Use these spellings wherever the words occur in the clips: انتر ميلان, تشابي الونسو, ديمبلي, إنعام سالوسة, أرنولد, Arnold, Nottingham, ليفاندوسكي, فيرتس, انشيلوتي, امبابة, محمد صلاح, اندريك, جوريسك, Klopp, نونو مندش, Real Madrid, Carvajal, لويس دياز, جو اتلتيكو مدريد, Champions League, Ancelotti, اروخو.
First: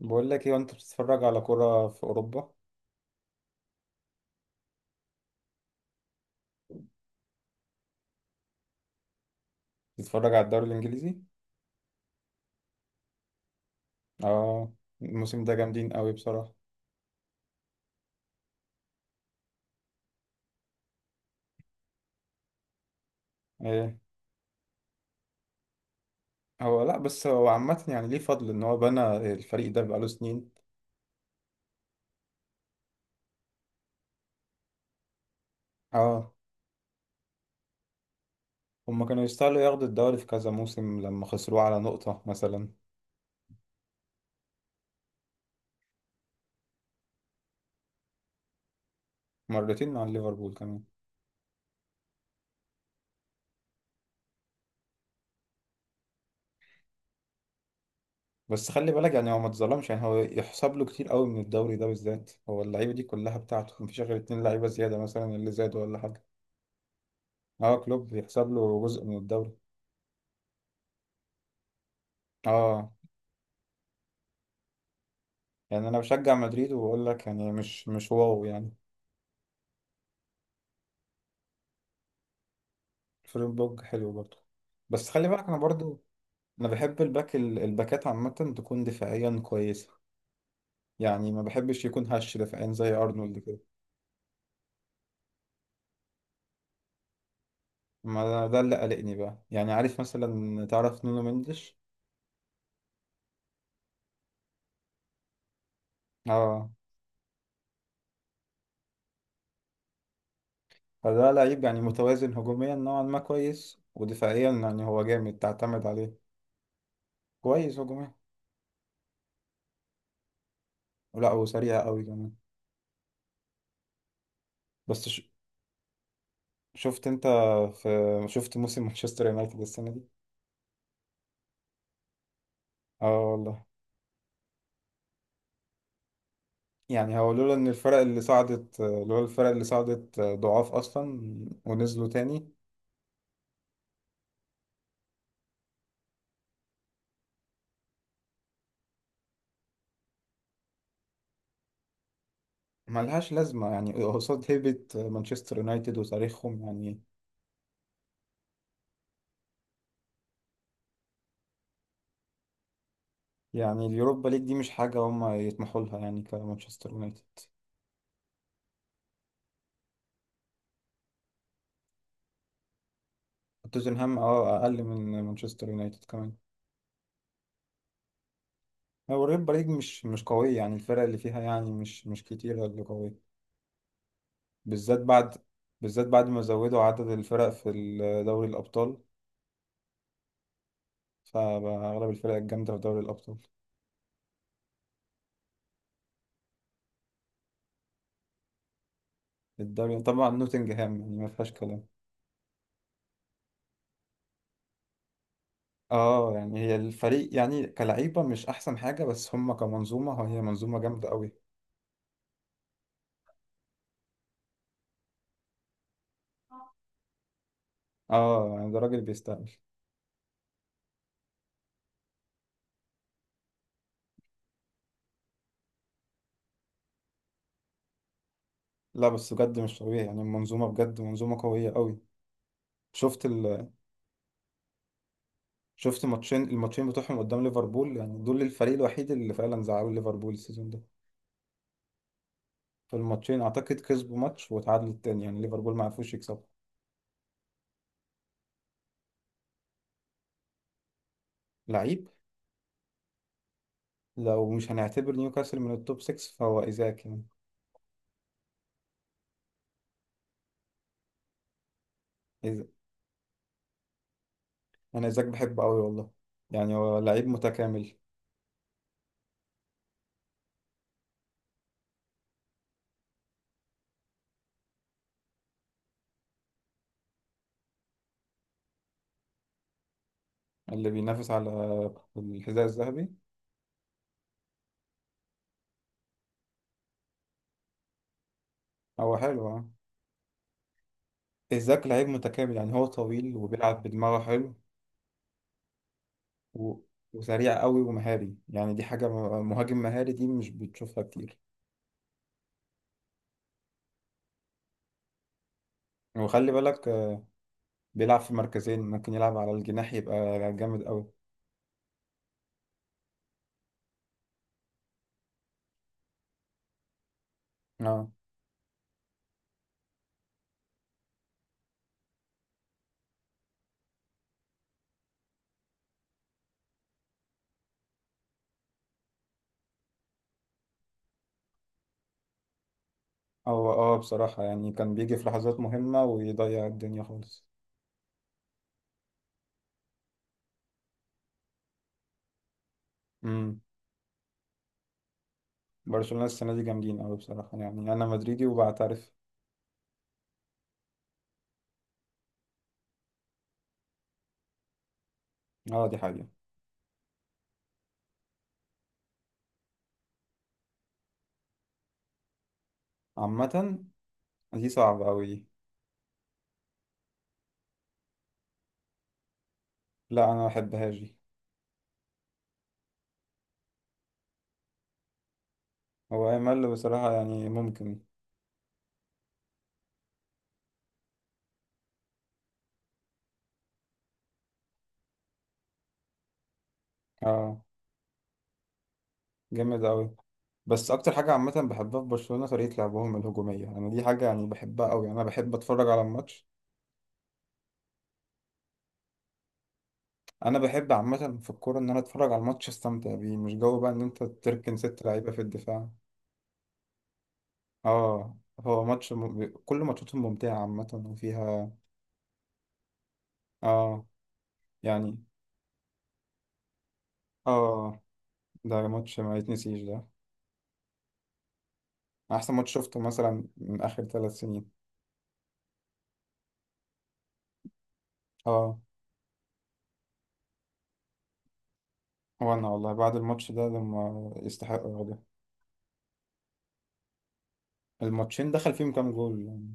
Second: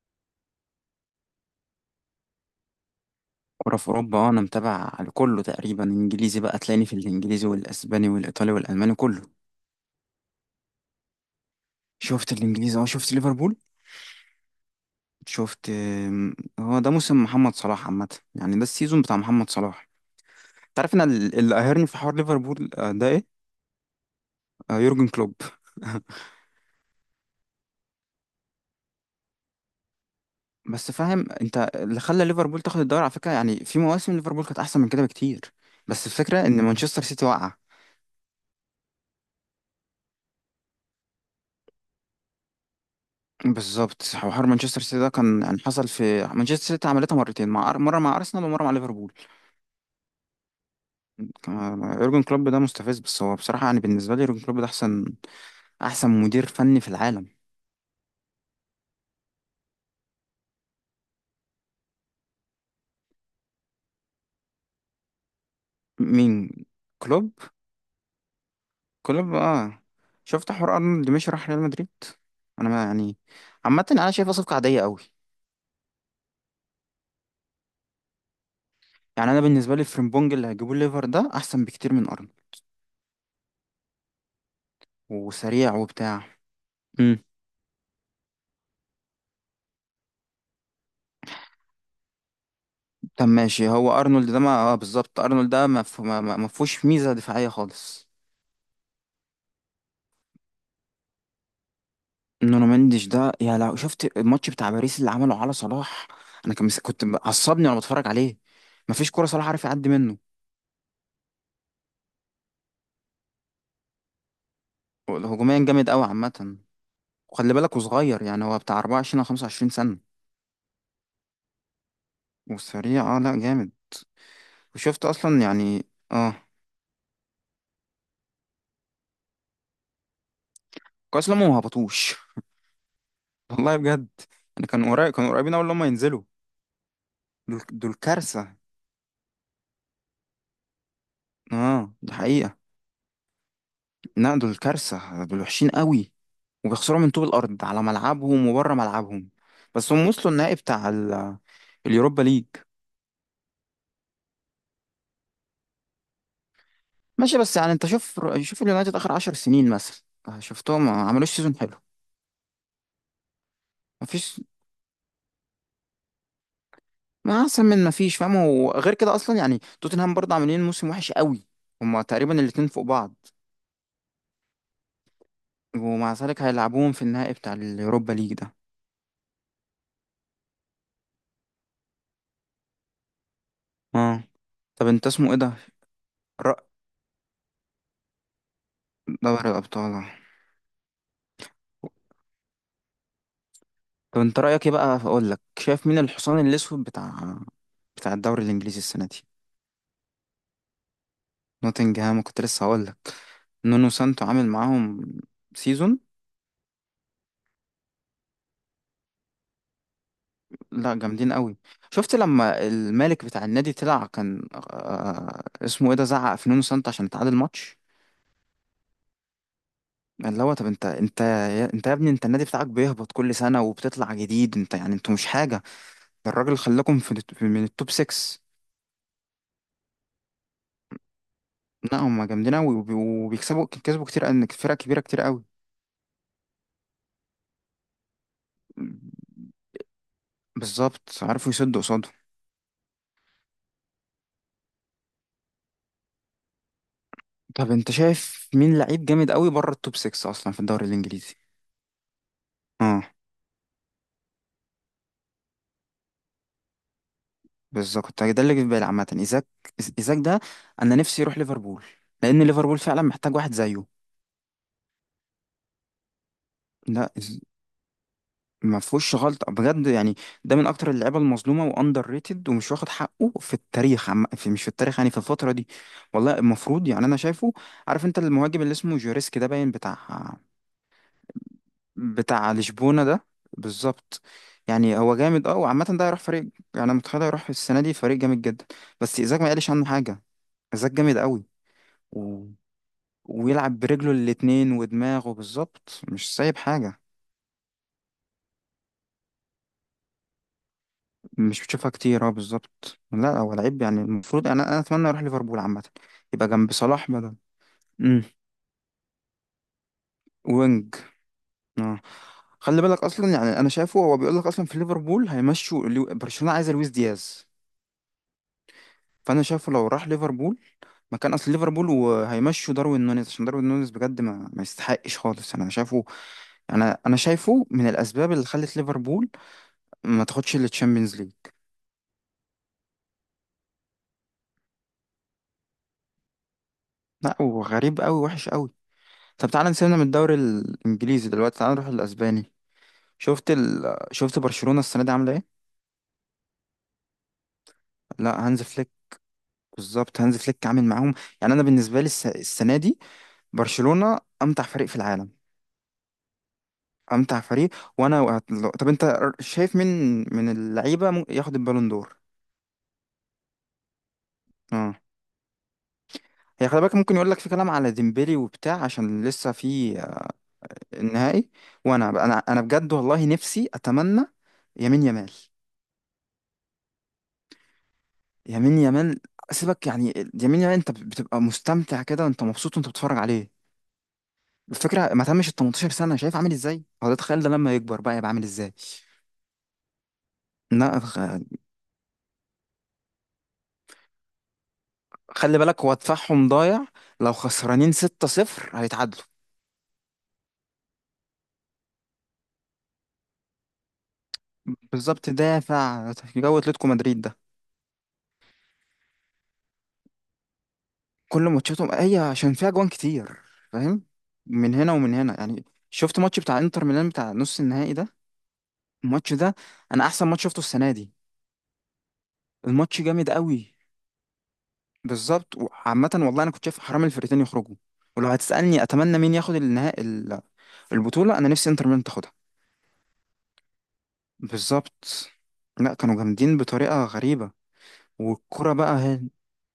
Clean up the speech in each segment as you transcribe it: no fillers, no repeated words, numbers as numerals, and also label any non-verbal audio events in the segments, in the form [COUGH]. بقول لك ايه وانت بتتفرج على كرة في اوروبا؟ كورة في أوروبا، أنا متابع كله تقريبا، إنجليزي. بقى تلاقيني في الإنجليزي والأسباني والإيطالي والألماني كله. بتتفرج على الدوري الانجليزي؟ شفت الإنجليزي، شفت ليفربول. اه. الموسم ده شفت جامدين قوي بصراحة. هو ده موسم محمد صلاح عامة. يعني ده السيزون بتاع محمد صلاح. تعرف أنا اللي قاهرني في حوار ليفربول ده إيه؟ ايه. يورجن كلوب. [LAUGHS] هو لا، بس هو عامة يعني ليه فضل ان هو بنى الفريق ده بقاله سنين. بس فاهم أنت اللي خلى ليفربول تاخد الدوري على فكرة؟ يعني في مواسم ليفربول كانت أحسن من كده بكتير، بس اه. الفكرة إن مانشستر سيتي وقع. هما كانوا يستاهلوا ياخدوا الدوري في كذا موسم لما خسروه على نقطة مثلا. بالظبط، حوار مانشستر سيتي ده كان يعني حصل في مانشستر سيتي، عملتها مرتين، مع مرة مع أرسنال ومرة مع ليفربول. مرتين مع ليفربول كمان. آه، يورجن كلوب ده مستفز، بس هو بصراحة، يعني بالنسبة لي يورجن كلوب ده أحسن مدير فني في العالم. بس خلي بالك، يعني هو ما اتظلمش، يعني هو يحسب له كتير قوي من الدوري ده بالذات، هو اللعيبة دي كلها بتاعته، مفيش غير 2 لعيبة زيادة مثلا اللي زادوا ولا حاجة. مين، كلوب؟ اه، كلوب يحسب له جزء من كلوب، الدوري. اه. شفت حوار أرنولد مشي راح ريال مدريد؟ أنا ما اه، يعني عامة أنا شايفها صفقة عادية قوي. يعني انا بشجع مدريد وبقول لك يعني مش واو يعني. يعني أنا بالنسبة لي فريمبونج اللي هيجيبوه ليفر ده أحسن بكتير من أرنولد، فليب حلو برضه. بس خلي بالك انا وسريع برضه. وبتاع. انا بحب امم. الباك الباكات عامه تكون دفاعيا كويسه. يعني ما بحبش يكون هش دفاعيا زي طب ارنولد كده. ماشي، هو أرنولد ده ما، اه بالظبط، أرنولد ده ما ما فيهوش ميزة دفاعية خالص. ما ده اللي قلقني بقى، يعني عارف مثلا تعرف نونو مندش. نونو مندش ده، يا لو شفت الماتش بتاع باريس اللي عمله على صلاح، انا كان اه. كنت عصبني وانا بتفرج عليه. مفيش كوره صلاح عارف يعدي منه. فده لعيب يعني متوازن هجوميا نوعا ما كويس، ودفاعيا يعني هو جامد هجوميا تعتمد جامد قوي عليه. عامه. وخلي بالك كويس هجوميا. وصغير، يعني هو بتاع 24 او 25 سنه. لا وسريع قوي كمان. وسريع، اه لا جامد. وشفت بس ش... اصلا يعني. اه، شفت انت في شفت موسم مانشستر يونايتد السنه دي؟ كويس لما ما هبطوش. اه [LAUGHS] والله. والله بجد. يعني كانوا قريبين اول لما ينزلوا. يعني هو دول دول كارثه. لولا الفرق اللي صعدت ضعاف اصلا اه ونزلوا دي تاني حقيقه. لا دول كارثه، دول وحشين قوي وبيخسروا من طوب الارض على ملعبهم وبره ملعبهم. بس هم وصلوا النهائي بتاع اليوروبا ليج. ملهاش لازمه يعني قصاد هيبه مانشستر يونايتد وتاريخهم يعني. ماشي، بس يعني انت شوف اليونايتد اخر عشر سنين مثلا، شفتهم ما عملوش سيزون حلو. يعني اليوروبا ليج مفيش. دي مش حاجه هم يطمحوا لها يعني كمانشستر يونايتد. ما احسن من مفيش، فاهم؟ وغير كده اصلا يعني توتنهام برضه عاملين موسم وحش قوي. هما تقريبا الاتنين فوق بعض. توتنهام اه اقل من مانشستر يونايتد ومع كمان. ذلك هيلعبوهم في النهائي بتاع اليوروبا ليج ده. هو اليوروبا ليج مش قويه، يعني الفرق اللي فيها يعني مش كتيره اللي قويه. اه. طب بالذات انت اسمه بعد ايه ده؟ بالذات بعد ما رأ... زودوا عدد الفرق في دوري الابطال. دوري الابطال. فأغلب الفرق الجامدة في دوري الأبطال. طب انت رايك ايه بقى، اقول لك شايف مين الحصان الاسود بتاع الدوري الانجليزي السنه دي؟ الدوري طبعا نوتنجهام، يعني ما فيهاش كلام. نوتنجهام كنت لسه هقول لك. نونو سانتو عامل معاهم سيزون. اه، يعني هي الفريق يعني كلعيبة مش أحسن حاجة، بس هم كمنظومة هي منظومة لا جامدة أوي. جامدين قوي. شفت لما الملك بتاع النادي طلع كان، آه اسمه ايه ده، زعق في نونو سانتو عشان تعادل ماتش؟ اه، يعني ده راجل بيستاهل. اللي هو طب انت يا ابني، انت النادي بتاعك بيهبط كل سنه وبتطلع جديد، انت يعني انتوا مش حاجه. ده الراجل خلاكم في من التوب 6. لا بس بجد مش طبيعي، يعني المنظومة بجد منظومة قوية أوي. لا هم جامدين قوي، وبي- شفت ال... وبيكسبوا كسبوا كتير، ان فرق كبيره كتير قوي. شفت الماتشين بتوعهم قدام ليفربول، يعني دول الفريق الوحيد اللي فعلا زعلوا ليفربول السيزون ده. بالظبط، عارفوا يسدوا قصاده. في الماتشين أعتقد كسبوا ماتش وتعادلوا التاني، يعني ليفربول ما عرفوش يكسبوا. طب انت شايف مين لعيب جامد قوي بره التوب 6 اصلا في الدوري الانجليزي؟ لعيب. اه لو مش هنعتبر نيوكاسل من التوب 6 فهو إيزاك يعني. بالظبط، كنت ده اللي جه في بالي عامة، ايزاك. ايزاك ده، انا نفسي يروح ليفربول، لان ليفربول فعلا محتاج واحد زيه. انا ايزاك بحبه قوي والله. يعني هو لا لعيب متكامل. ما فيهوش غلطة بجد يعني. ده من اكتر اللعيبة المظلومة واندر ريتد، ومش واخد حقه في التاريخ، عم... في مش في التاريخ، يعني في الفترة دي. والله المفروض، يعني انا شايفه. عارف انت المهاجم اللي اسمه جوريسك ده باين، بتاع اللي بينافس على بتاع الحذاء لشبونة الذهبي. ده؟ بالظبط. يعني هو جامد اه، وعامة ده هيروح فريق، يعني متخيل هيروح السنة دي فريق جامد جدا. هو بس ايزاك حلو ما اه. قالش عنه حاجة. ايزاك جامد قوي، ايزاك لعيب متكامل، يعني هو طويل ويلعب وبيلعب برجله بدماغه حلو. الاتنين ودماغه، بالظبط مش سايب و... حاجة. وسريع قوي ومهاري، يعني دي حاجة مهاجم مهاري دي مش بتشوفها كتير. مش بتشوفها كتير، اه بالظبط. لا هو لعيب يعني المفروض، انا اتمنى يروح ليفربول عامة، يبقى وخلي جنب بالك صلاح بدل. بيلعب امم. في مركزين ممكن يلعب على الجناح يبقى جامد وينج. قوي. اه. خلي بالك اصلا، يعني انا شايفه هو بيقول لك اصلا في ليفربول هيمشوا برشلونة عايزه لويس دياز. اه. فانا شايفه لو راح ليفربول مكان اصل ليفربول، وهيمشوا داروين نونيز، عشان داروين نونيز بجد ما يستحقش خالص انا شايفه. انا شايفه من الاسباب اللي خلت ليفربول ما تاخدش التشامبيونز ليج. هو بصراحة يعني كان بيجي في لحظات مهمة ويضيع الدنيا لا خالص. وغريب قوي، وحش قوي. طب تعالى نسيبنا من الدوري الانجليزي دلوقتي، تعالى نروح الاسباني. شفت امم ال... شفت برشلونة السنة دي عاملة ايه؟ برشلونة السنة دي جامدين قوي بصراحة، يعني انا مدريدي لا هانز فليك. وبعترف. بالظبط، هانز فليك عامل معاهم. يعني انا بالنسبة لي السنة دي برشلونة امتع فريق في العالم. اه دي حقيقة. امتع فريق. طب انت شايف مين من اللعيبة ممكن ياخد البالون دور؟ عامة. دي اه. صعبة أوي دي. هي خلي بالك ممكن يقول لك في كلام على ديمبلي وبتاع، عشان لسه في لا أنا مبحبهاش دي. النهائي. وانا انا انا بجد والله نفسي اتمنى يمين يمال. هو أمل بصراحة يعني ممكن. يمين يمال. سيبك يعني. يمين يمال، انت بتبقى مستمتع كده وانت مبسوط وانت بتتفرج عليه. الفكره ما تمش ال 18 سنه، شايف عامل ازاي؟ هو ده، تخيل ده اه لما يكبر بقى يبقى عامل ازاي. جامد أوي. بس لا أكتر حاجة عامة بحبها في برشلونة طريقة لعبهم الهجومية، أنا دي حاجة يعني بحبها أوي، أنا بحب خلي بالك أتفرج هو على الماتش. دفاعهم ضايع، لو خسرانين 6-0 هيتعادلوا. أنا بحب عامة في الكورة إن أنا أتفرج على الماتش أستمتع بيه، مش جو بقى إن أنت تركن ست بالظبط، لعيبة في الدفاع. دافع جو اتلتيكو مدريد ده. اه. كل ماتشاتهم ممتعة عامة كل وفيها. ماتشاتهم، هي عشان فيها جوان كتير، فاهم، اه. من هنا ومن يعني هنا. يعني شفت ماتش بتاع انتر ميلان بتاع نص النهائي اه. ده؟ ده ماتش الماتش ما ده يتنسيش ده. انا احسن ماتش شفته السنه دي. أحسن ماتش شفته الماتش جامد مثلا قوي، من آخر 3 سنين. بالظبط. وعامة والله أنا كنت شايف حرام الفرقتين يخرجوا. ولو اه، هتسألني أتمنى مين ياخد النهائي البطولة، أنا نفسي إنتر ميلان تاخدها. وانا والله بعد الماتش ده لما يستحق بالظبط. ده. لا كانوا جامدين بطريقة غريبة. الماتشين دخل والكرة فيهم بقى كام هي، جول يعني؟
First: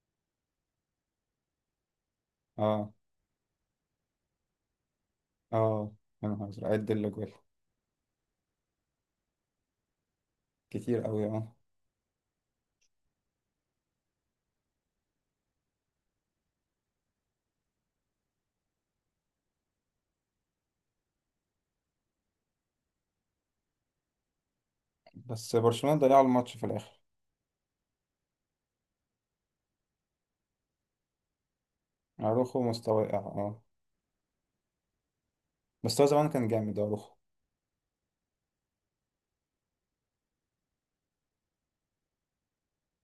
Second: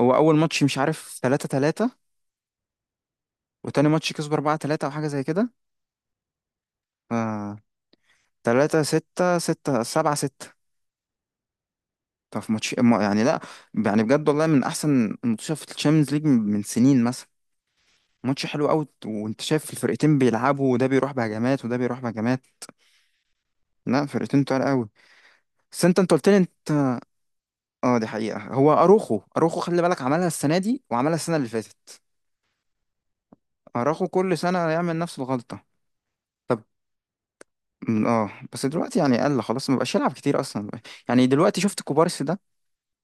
هو أول ماتش مش عارف 3 3، اه. وتاني ماتش كسبوا 4 3 أو حاجة زي كده. اه، يا نهار ازرق عد ف الاجوال. 3 6 6 7 6. كتير قوي اه. طب في ماتش إيه؟ ما- يعني لا يعني بجد والله من أحسن الماتشات في الشامبيونز ليج من سنين مثلا. ماتش حلو قوي، وانت شايف الفرقتين بيلعبوا، وده بيروح بهجمات وده بيروح بهجمات. لا فرقتين تقال قوي. بس بس برشلونة انت ضيع قلت لي انت. الماتش في الاخر. اه دي حقيقة، هو اروخو خلي بالك عملها السنة دي وعملها السنة اللي فاتت. اروخو مستوى واقع اه. اروخو كل سنة يعمل نفس الغلطة. بس هو زمان كان طب، جامد اروخو. اه بس دلوقتي يعني قل خلاص، ما بقاش يلعب كتير اصلا. يعني دلوقتي شفت كوبارسي ده؟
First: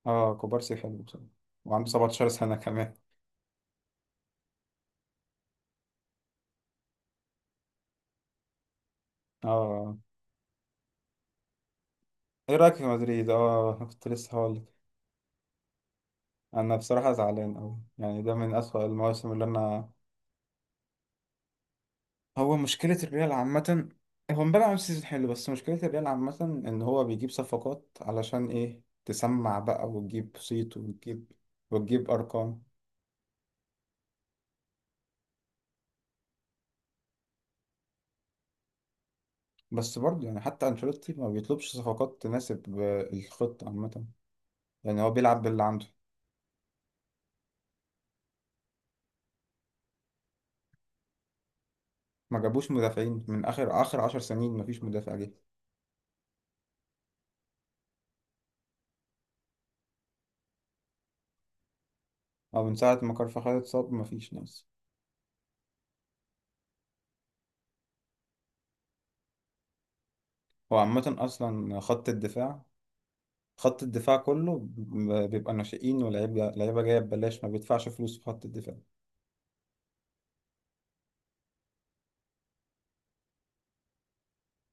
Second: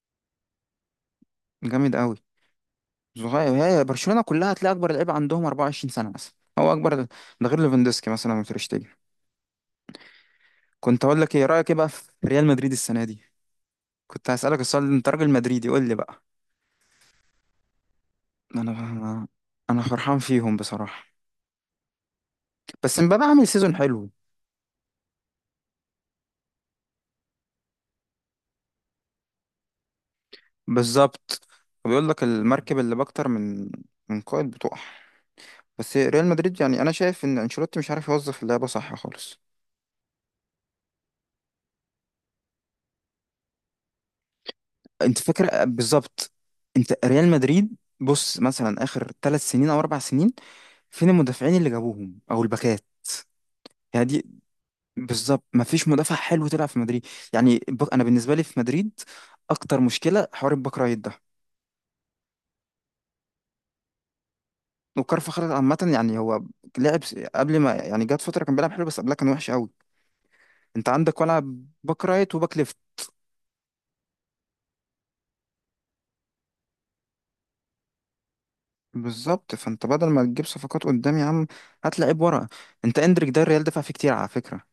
اه، كوبارسي حلو بصراحة. وعنده جامد قوي. 17 سنة [LAUGHS] كمان. صغير. هي برشلونة كلها هتلاقي اكبر لعيب عندهم 24 سنة مثلا، هو اكبر ده غير ليفاندوسكي مثلا وتريشتيجن. اه اه. كنت اقول لك ايه رأيك ايه بقى في ريال ايه مدريد رأيك في السنة دي؟ مدريد؟ اه. [LAUGHS] كنت كنت لسه هسألك هقولك. السؤال ده، انت راجل مدريدي قول لي بقى. انا بصراحة زعلان قوي، يعني ده من اسوأ انا المواسم اللي انا انا. فرحان فيهم بصراحة. هو مشكلة بس امبابة الريال عامل سيزون عامة. حلو. هو امبارح عمل سيزون حلو، بس مشكلة الريال عامة إن هو بيجيب صفقات علشان إيه، تسمع بقى وتجيب صيت وتجيب بالظبط. بيقول وتجيب لك أرقام. المركب اللي باكتر من قائد بتقع. بس ريال مدريد يعني انا شايف ان انشيلوتي مش عارف يوظف اللعبه صح خالص. بس برضه يعني حتى أنشيلوتي ما بيطلبش صفقات تناسب الخطة عامة. يعني هو انت بيلعب باللي فاكر، عنده. بالظبط. انت ريال مدريد بص مثلا اخر ثلاث سنين او اربع سنين، فين المدافعين اللي جابوهم ما او جابوش الباكات؟ مدافعين من آخر آخر يعني عشر دي، سنين ما فيش مدافع جه. بالظبط، ما فيش مدافع حلو تلعب في مدريد. يعني انا بالنسبه لي في مدريد اكتر مشكله حوار الباك رايت ده. أو من ساعة ما كارفاخال اتصاب ما فيش ناس. وكارفاخال عامه، يعني هو لعب قبل ما يعني جات فتره كان بيلعب حلو، بس قبلها كان وحش قوي. هو انت عامة عندك ولعب أصلا باك خط رايت وباك الدفاع. ليفت. خط الدفاع كله بيبقى ناشئين ولاعيبة لعيبة جاية ببلاش، ما بيدفعش فلوس في خط الدفاع. بالظبط، فانت بدل ما تجيب صفقات قدام يا عم، هات لعيب ورا. انت اندريك ده الريال دفع فيه كتير على فكره.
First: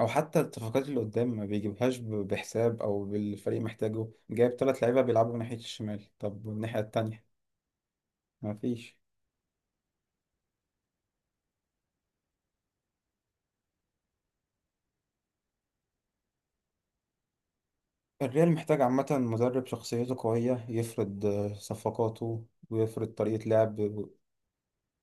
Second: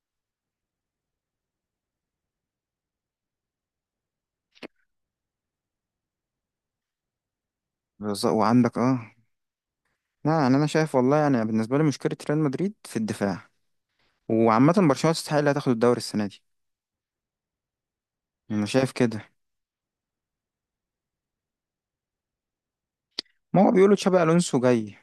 او حتى الصفقات اللي قدام ما بيجيبهاش بحساب، او بالفريق محتاجه، جايب 3 لعيبه بيلعبوا من ناحيه الشمال، طب والناحيه التانية بالظبط، ما وعندك فيش. اه. لا يعني انا شايف والله، يعني بالنسبه لي مشكله ريال مدريد في الدفاع. وعامه برشلونه تستحق اللي هتاخد الدوري السنه دي. الريال انا محتاج شايف عامه كده. مدرب شخصيته قويه يفرض صفقاته ويفرض طريقه ما هو لعب. بيقولوا تشابي الونسو جاي.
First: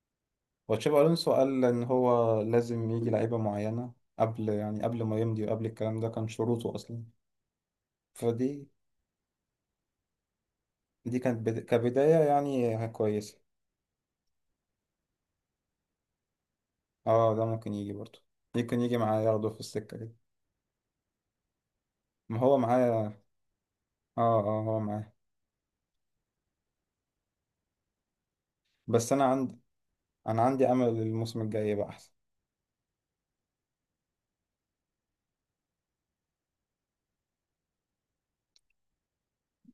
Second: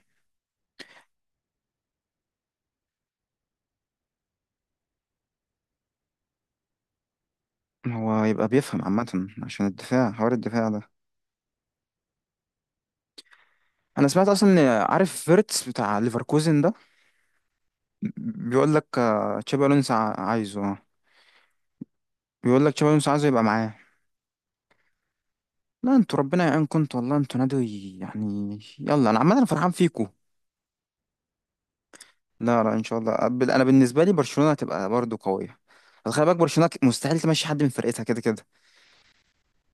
وتشابي الونسو قال ان هو لازم يجي لعيبه معينه، قبل ما يمضي، وقبل الكلام ده كان شروطه اصلا. هو يبقى فدي بيفهم عامه، عشان الدفاع حوار الدفاع ده. دي كانت كبدايه يعني كويسه. انا سمعت اصلا ان، عارف فيرتس بتاع ليفركوزن ده؟ اه ده ممكن يجي برضه. بيقول ممكن لك يجي معاه ياخده في تشابي الونسو السكه دي. عايزه، اه. ما هو بيقول لك معاه تشابي الونسو اه. عايزه يبقى معاه. اه هو معاه. لا انتوا ربنا يعينكم، انتوا والله انتوا نادي يعني يلا، بس انا انا عمال انا عندي فرحان فيكم. انا عندي امل الموسم الجاي يبقى احسن. لا لا ان شاء الله. انا بالنسبه لي برشلونه هتبقى برضو قويه، بس خلي بالك برشلونه مستحيل تمشي حد من فرقتها كده كده.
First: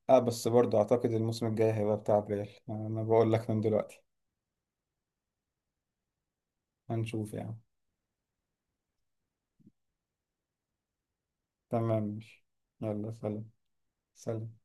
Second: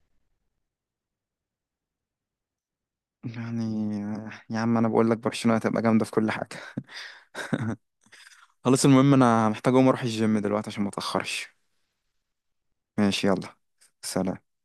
اه بس برضو اعتقد الموسم الجاي هيبقى بتاع ريال، انا بقول لك من يعني دلوقتي. يا عم انا بقول لك برشلونه هتبقى جامده في كل حاجه. هنشوف يعني. خلاص، المهم انا محتاج اقوم اروح الجيم دلوقتي عشان ما اتاخرش. تمام ماشي. يلا ماشي سلام. يلا، سلام. سلام.